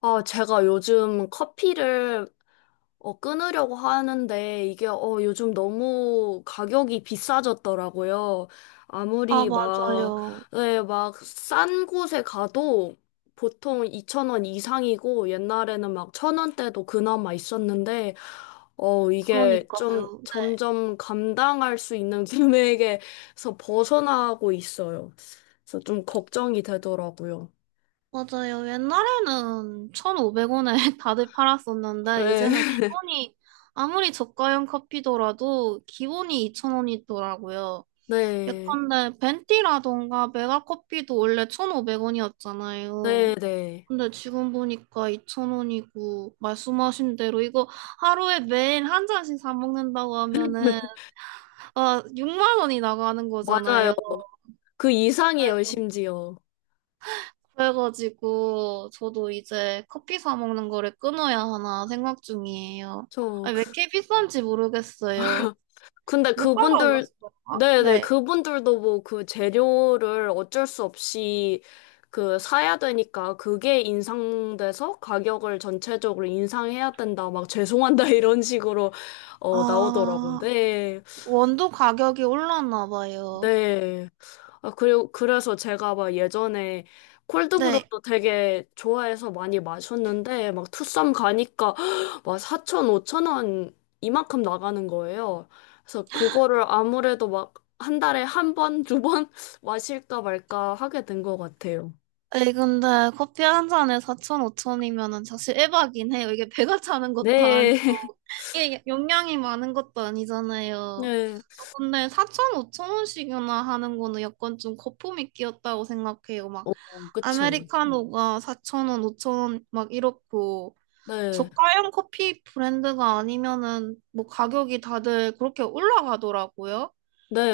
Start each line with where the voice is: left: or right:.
left: 아, 제가 요즘 커피를 끊으려고 하는데 이게 요즘 너무 가격이 비싸졌더라고요.
right: 아,
left: 아무리 막,
right: 맞아요.
left: 네, 막싼 곳에 가도 보통 2,000원 이상이고 옛날에는 막 1,000원대도 그나마 있었는데 이게 좀
right: 그러니까요. 네.
left: 점점 감당할 수 있는 금액에서 벗어나고 있어요. 그래서 좀 걱정이 되더라고요.
right: 맞아요. 옛날에는 1,500원에 다들 팔았었는데,
left: 네.
right: 이제는 기본이, 아무리 저가형 커피더라도 기본이 2,000원이더라고요.
left: 네.
right: 예컨대 벤티라던가 메가커피도 원래 1,500원이었잖아요.
left: 네, 네.
right: 근데 지금 보니까 2,000원이고, 말씀하신 대로 이거 하루에 매일 한 잔씩 사 먹는다고 하면은, 아, 6만 원이 나가는
left: 맞아요.
right: 거잖아요.
left: 그 이상이에요, 심지어.
right: 그래가지고 저도 이제 커피 사 먹는 거를 끊어야 하나 생각 중이에요.
left: 저,
right: 아니, 왜 이렇게 비싼지 모르겠어요.
left: 근데
right: 물가가 올랐을
left: 그분들,
right: 건가?
left: 네네,
right: 네.
left: 그분들도 뭐 그 재료를 어쩔 수 없이 그 사야 되니까 그게 인상돼서 가격을 전체적으로 인상해야 된다. 막 죄송한다, 이런 식으로, 나오더라고요.
right: 아,
left: 네,
right: 원두 가격이 올랐나 봐요.
left: 네. 아, 그리고 그래서 제가 막 예전에
right: 네.
left: 콜드브루도 되게 좋아해서 많이 마셨는데 막 투썸 가니까 막 사천 5천 원 이만큼 나가는 거예요. 그래서 그거를 아무래도 막 한 달에 한 번, 두 번 마실까 말까 하게 된 것 같아요.
right: 아니, 근데 커피 한 잔에 4천, 5천이면은 사실 에바긴 해요. 이게 배가 차는 것도
left: 네.
right: 아니고, 이게 용량이 많은 것도 아니잖아요.
left: 네.
right: 저 근데 4천, 5천 원씩이나 하는 거는 약간 좀 거품이 끼었다고 생각해요. 막
left: 어, 그쵸.
right: 아메리카노가 4,000원, 5,000원 막 이렇고
left: 네.
right: 저가형 커피 브랜드가 아니면은 뭐 가격이 다들 그렇게 올라가더라고요.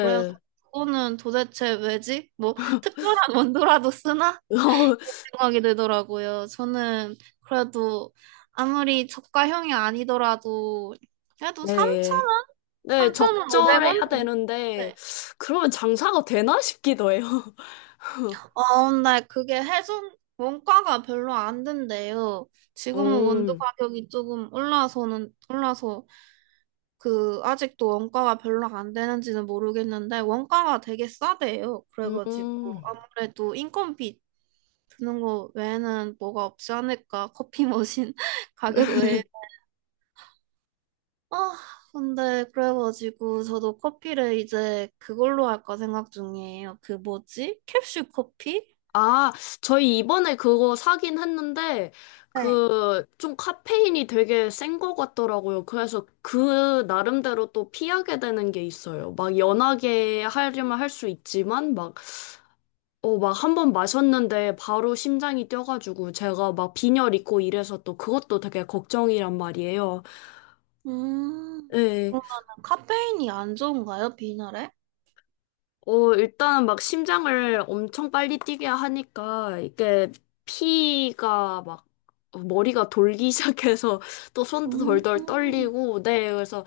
right: 그래서 그거는 도대체 왜지? 뭐 특별한 원두라도 쓰나? 생각이 들더라고요. 저는 그래도 아무리 저가형이 아니더라도 그래도
left: 네.
right: 3,000원?
left: 네, 적절해야
right: 3,500원?
left: 되는데 그러면 장사가 되나 싶기도 해요.
right: 아, 근데 그게 해손 원가가 별로 안 된대요. 지금은 원두
left: 어.
right: 가격이 조금 올라서, 그, 아직도 원가가 별로 안 되는지는 모르겠는데, 원가가 되게 싸대요. 그래가지고,
left: 음.
right: 아무래도 인건비 드는 거 외에는 뭐가 없지 않을까. 커피 머신 가격 외에. 아, 근데 그래가지고, 저도 커피를 이제 그걸로 할까 생각 중이에요. 그 뭐지? 캡슐 커피?
left: 아, 저희 이번에 그거 사긴 했는데,
right: 네.
left: 그, 좀 카페인이 되게 센 것 같더라고요. 그래서 그 나름대로 또 피하게 되는 게 있어요. 막 연하게 하려면 할 수 있지만, 막, 막 한번 마셨는데 바로 심장이 뛰어가지고 제가 막 빈혈 있고 이래서 또 그것도 되게 걱정이란 말이에요.
right: 음,
left: 예.
right: 그러면 카페인이 안 좋은가요, 비나래?
left: 일단은 막 심장을 엄청 빨리 뛰게 하니까 이게 피가 막 머리가 돌기 시작해서 또 손도 덜덜
right: 음,
left: 떨리고, 네, 그래서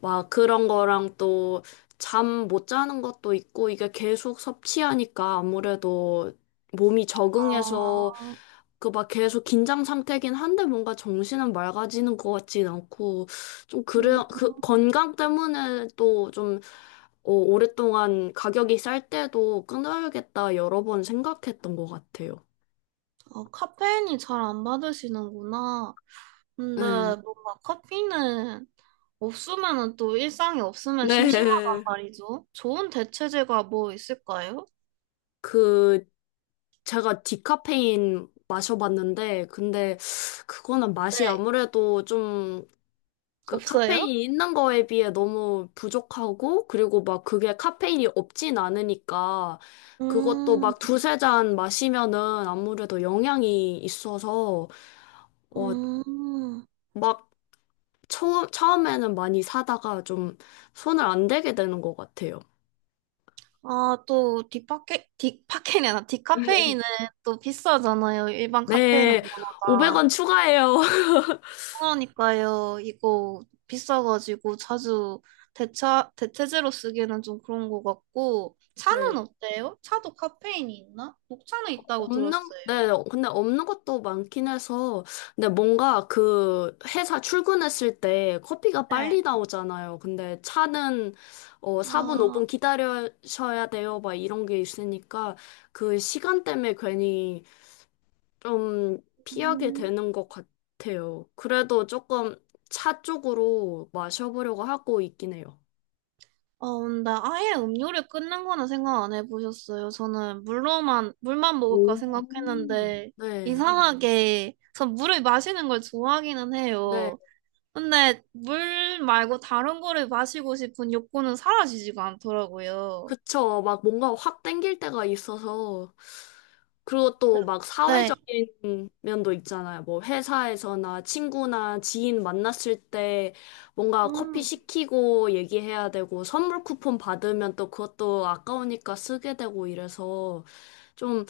left: 막 그런 거랑 또 잠 못 자는 것도 있고 이게 계속 섭취하니까 아무래도 몸이 적응해서
right: 아,
left: 그 막 계속 긴장 상태긴 한데 뭔가 정신은 맑아지는 것 같진 않고 좀 그래
right: 음,
left: 그 건강 때문에 또좀 오랫동안 가격이 쌀 때도 끊어야겠다 여러 번 생각했던 것 같아요.
right: 카페인이 잘 안 받으시는구나. 근데
left: 네.
right: 뭔가 커피는 없으면은 또 일상이 없으면 심심하단
left: 네.
right: 말이죠. 좋은 대체제가 뭐 있을까요?
left: 그 제가 디카페인 마셔봤는데 근데 그거는 맛이
right: 네,
left: 아무래도 좀 그
right: 없어요?
left: 카페인이 있는 거에 비해 너무 부족하고 그리고 막 그게 카페인이 없진 않으니까 그것도
right: 음,
left: 막 두세 잔 마시면은 아무래도 영향이 있어서 어
right: 음.
left: 막 처음에는 많이 사다가 좀 손을 안 대게 되는 것 같아요.
right: 아, 또 디파케, 디파케이 아니라 디카페인은 또 비싸잖아요. 일반 카페인은
left: 네,
right: 보다.
left: 500원 추가해요.
right: 그러니까요. 이거 비싸가지고 자주 대체제로 쓰기에는 좀 그런 것 같고.
left: 네,
right: 차는 어때요? 차도 카페인이 있나? 녹차는 있다고
left: 없는,
right: 들었어요.
left: 네, 근데 없는 것도 많긴 해서, 근데 뭔가 그 회사 출근했을 때 커피가
right: 네.
left: 빨리 나오잖아요. 근데 차는 4분,
right: 아,
left: 5분 기다려셔야 돼요. 막 이런 게 있으니까 그 시간 때문에 괜히 좀 피하게
right: 음,
left: 되는 것 같아요. 그래도 조금 차 쪽으로 마셔보려고 하고 있긴 해요.
right: 데 아예 음료를 끊는 거는 생각 안 해보셨어요? 저는 물로만, 물만
left: 오.
right: 먹을까 생각했는데,
left: 네,
right: 이상하게, 전 물을 마시는 걸 좋아하기는
left: 네,
right: 해요. 근데 물 말고 다른 거를 마시고 싶은 욕구는 사라지지가 않더라고요.
left: 그쵸. 막 뭔가 확 땡길 때가 있어서, 그리고 또 막
right: 네,
left: 사회적인 면도 있잖아요. 뭐 회사에서나 친구나 지인 만났을 때 뭔가 커피
right: 음,
left: 시키고 얘기해야 되고, 선물 쿠폰 받으면 또 그것도 아까우니까 쓰게 되고 이래서 좀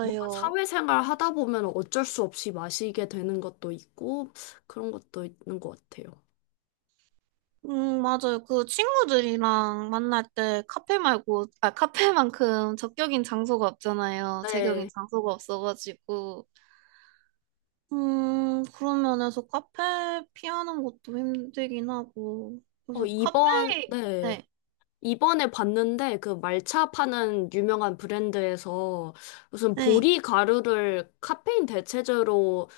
left: 뭔가 사회생활 하다 보면 어쩔 수 없이 마시게 되는 것도 있고 그런 것도 있는 것 같아요.
right: 맞아요. 그 친구들이랑 만날 때 카페 말고, 아, 카페만큼 적격인 장소가 없잖아요. 제격인
left: 네.
right: 장소가 없어가지고. 그런 면에서 카페 피하는 것도 힘들긴 하고. 그래서 카페,
left: 이번, 네.
right: 네,
left: 이번에 봤는데 그 말차 파는 유명한 브랜드에서 무슨
right: 네.
left: 보리 가루를 카페인 대체제로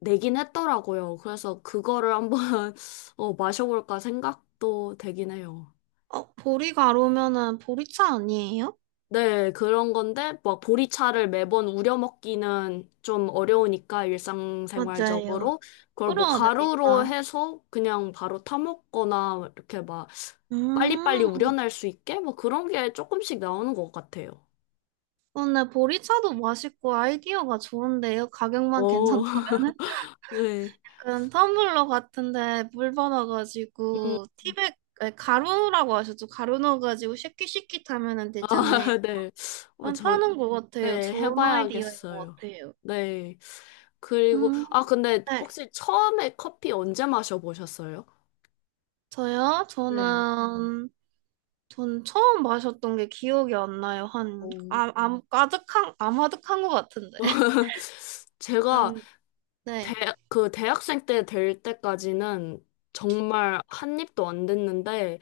left: 내긴 했더라고요. 그래서 그거를 한번 마셔볼까 생각도 되긴 해요.
right: 보리 가루면은 보리차 아니에요?
left: 네, 그런 건데, 뭐, 보리차를 매번 우려 먹기는 좀 어려우니까,
right: 맞아요.
left: 일상생활적으로. 그걸 뭐,
right: 끓여야
left: 가루로
right: 되니까.
left: 해서 그냥 바로 타먹거나, 이렇게 막, 빨리빨리
right: 음,
left: 우려낼 수 있게? 뭐, 그런 게 조금씩 나오는 것 같아요.
right: 근데 보리차도 맛있고 아이디어가 좋은데요. 가격만
left: 어,
right: 괜찮다면은?
left: 네.
right: 약간 텀블러 같은데 물
left: 음,
right: 받아가지고 티백 아니, 가루라고 하셨죠? 가루 넣어가지고 쉐킷쉐킷 하면은
left: 아,
right: 되잖아요.
left: 네. 저,
right: 괜찮은 것 같아요.
left: 네,
right: 좋은 아이디어인 것
left: 해봐야겠어요.
right: 같아요.
left: 네. 그리고,
right: 음,
left: 아, 근데
right: 네.
left: 혹시 처음에 커피 언제 마셔보셨어요?
right: 저요?
left: 네.
right: 저는 전 처음 마셨던 게 기억이 안 나요. 한
left: 어.
right: 아, 아, 아득한 아마득한 것 같은데.
left: 제가
right: 한
left: 대,
right: 네,
left: 그 대학생 때 될 때까지는 정말 한 입도 안 됐는데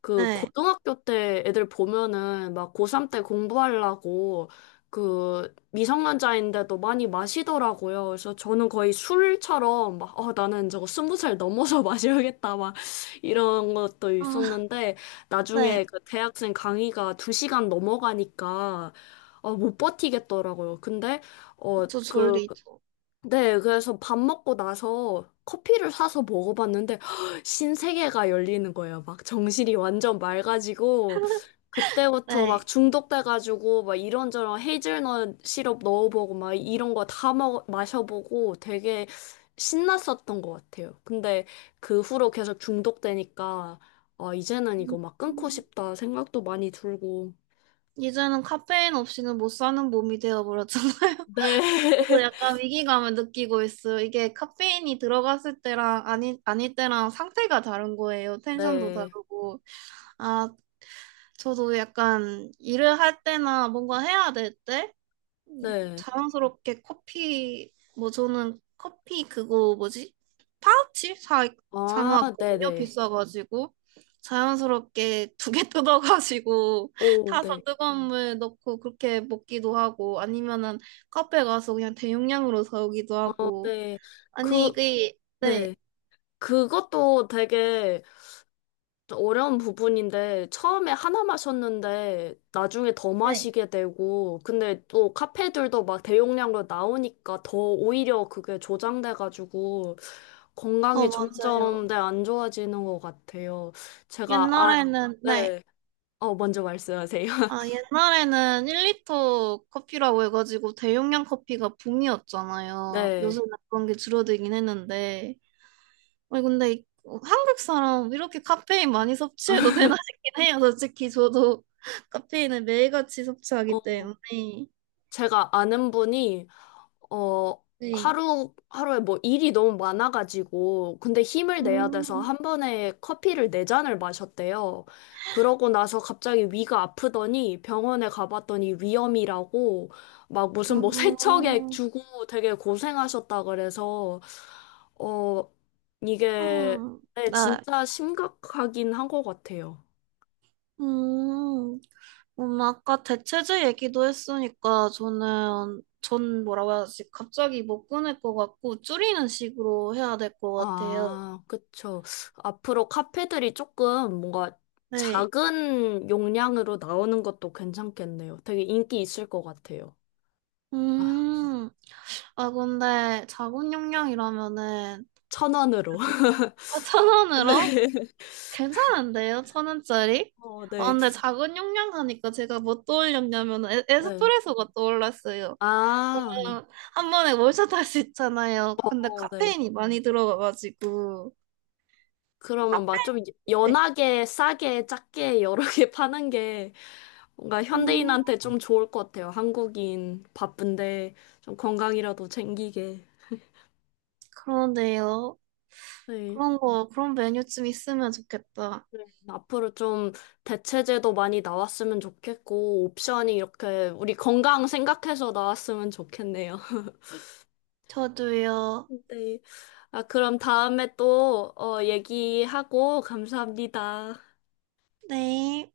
left: 그
right: 네,
left: 고등학교 때 애들 보면은 막 고3 때 공부하려고 그 미성년자인데도 많이 마시더라고요. 그래서 저는 거의 술처럼 막, 나는 저거 스무 살 넘어서 마셔야겠다. 막 이런 것도
right: 아,
left: 있었는데
right: 네,
left: 나중에 그 대학생 강의가 두 시간 넘어가니까 못 버티겠더라고요. 근데
right: 그쵸,
left: 그
right: 졸리죠.
left: 네, 그래서 밥 먹고 나서 커피를 사서 먹어봤는데 신세계가 열리는 거예요. 막 정신이 완전 맑아지고 그때부터 막
right: 네.
left: 중독돼가지고 막 이런저런 헤이즐넛 시럽 넣어보고 막 이런 거 다 먹 마셔보고 되게 신났었던 것 같아요. 근데 그 후로 계속 중독되니까 아, 이제는 이거 막 끊고
right: 음,
left: 싶다 생각도 많이 들고.
right: 이제는 카페인 없이는 못 사는 몸이 되어버렸잖아요.
left: 네.
right: 저도 약간 위기감을 느끼고 있어요. 이게 카페인이 들어갔을 때랑 아니, 아닐 때랑 상태가 다른 거예요. 텐션도
left: 네.
right: 다르고. 아, 저도 약간 일을 할 때나 뭔가 해야 될 때?
left: 네.
right: 자랑스럽게 커피 뭐 저는 커피 그거 뭐지? 파우치 사
left: 아,
right: 사놓았거든요.
left: 네네.
right: 비싸가지고 자연스럽게 두 개 뜯어가지고
left: 오, 네.
right: 타서 뜨거운 물 넣고 그렇게 먹기도 하고 아니면은 카페 가서 그냥 대용량으로 사오기도
left: 어,
right: 하고
left: 네.
right: 아니
left: 그,
right: 이게
left: 네.
right: 네.
left: 그것도 되게 좀 어려운 부분인데, 처음에 하나 마셨는데, 나중에 더
right: 네.
left: 마시게 되고, 근데 또 카페들도 막 대용량으로 나오니까 더 오히려 그게 조장돼가지고, 건강이
right: 맞아요.
left: 점점, 네, 안 좋아지는 것 같아요. 제가, 아,
right: 옛날에는 네.
left: 네. 먼저 말씀하세요.
right: 아, 옛날에는 1리터 커피라고 해가지고 대용량 커피가 붐이었잖아요.
left: 네.
right: 요즘은 그런 게 줄어들긴 했는데. 아니, 근데 한국 사람 이렇게 카페인 많이 섭취해도 되나 싶긴 해요. 솔직히 저도 카페인을 매일같이
left: 어,
right: 섭취하기 때문에.
left: 제가 아는 분이 어
right: 네.
left: 하루 하루에 뭐 일이 너무 많아가지고 근데 힘을 내야 돼서
right: 음,
left: 한 번에 커피를 네 잔을 마셨대요. 그러고 나서 갑자기 위가 아프더니 병원에 가봤더니 위염이라고 막
right: 아,
left: 무슨 뭐 세척액 주고 되게 고생하셨다 그래서 어 이게
right: 음,
left: 네,
right: 나,
left: 진짜 심각하긴 한 것 같아요.
right: 음, 아까 대체제 얘기도 했으니까 저는 전 뭐라고 해야지 갑자기 못 끊을 것 같고 줄이는 식으로 해야 될 것 같아요.
left: 아, 그쵸. 앞으로 카페들이 조금 뭔가
right: 네.
left: 작은 용량으로 나오는 것도 괜찮겠네요. 되게 인기 있을 것 같아요. 아,
right: 음. 아 근데 자본 용량이라면은
left: 천 원으로.
right: 아, 천
left: 네.
right: 원으로 괜찮은데요? 1,000원짜리?
left: 어,
right: 아
left: 네.
right: 근데 작은 용량 하니까 제가 뭐 떠올렸냐면
left: 네.
right: 에스프레소가 떠올랐어요.
left: 아, 네.
right: 그냥 한 번에 몰샷 할 수 있잖아요. 근데
left: 어, 네.
right: 카페인이 많이 들어가가지고
left: 그러면 막
right: 카페인.
left: 좀
right: 네.
left: 연하게, 싸게, 작게 여러 개 파는 게 뭔가
right: 음.
left: 현대인한테 좀 좋을 것 같아요. 한국인 바쁜데 좀 건강이라도 챙기게.
right: 그런데요.
left: 네.
right: 그런 거, 그런 메뉴 좀 있으면 좋겠다.
left: 네. 앞으로 좀 대체제도 많이 나왔으면 좋겠고, 옵션이 이렇게 우리 건강 생각해서 나왔으면 좋겠네요.
right: 저도요.
left: 네. 아, 그럼 다음에 또, 얘기하고, 감사합니다.
right: 네.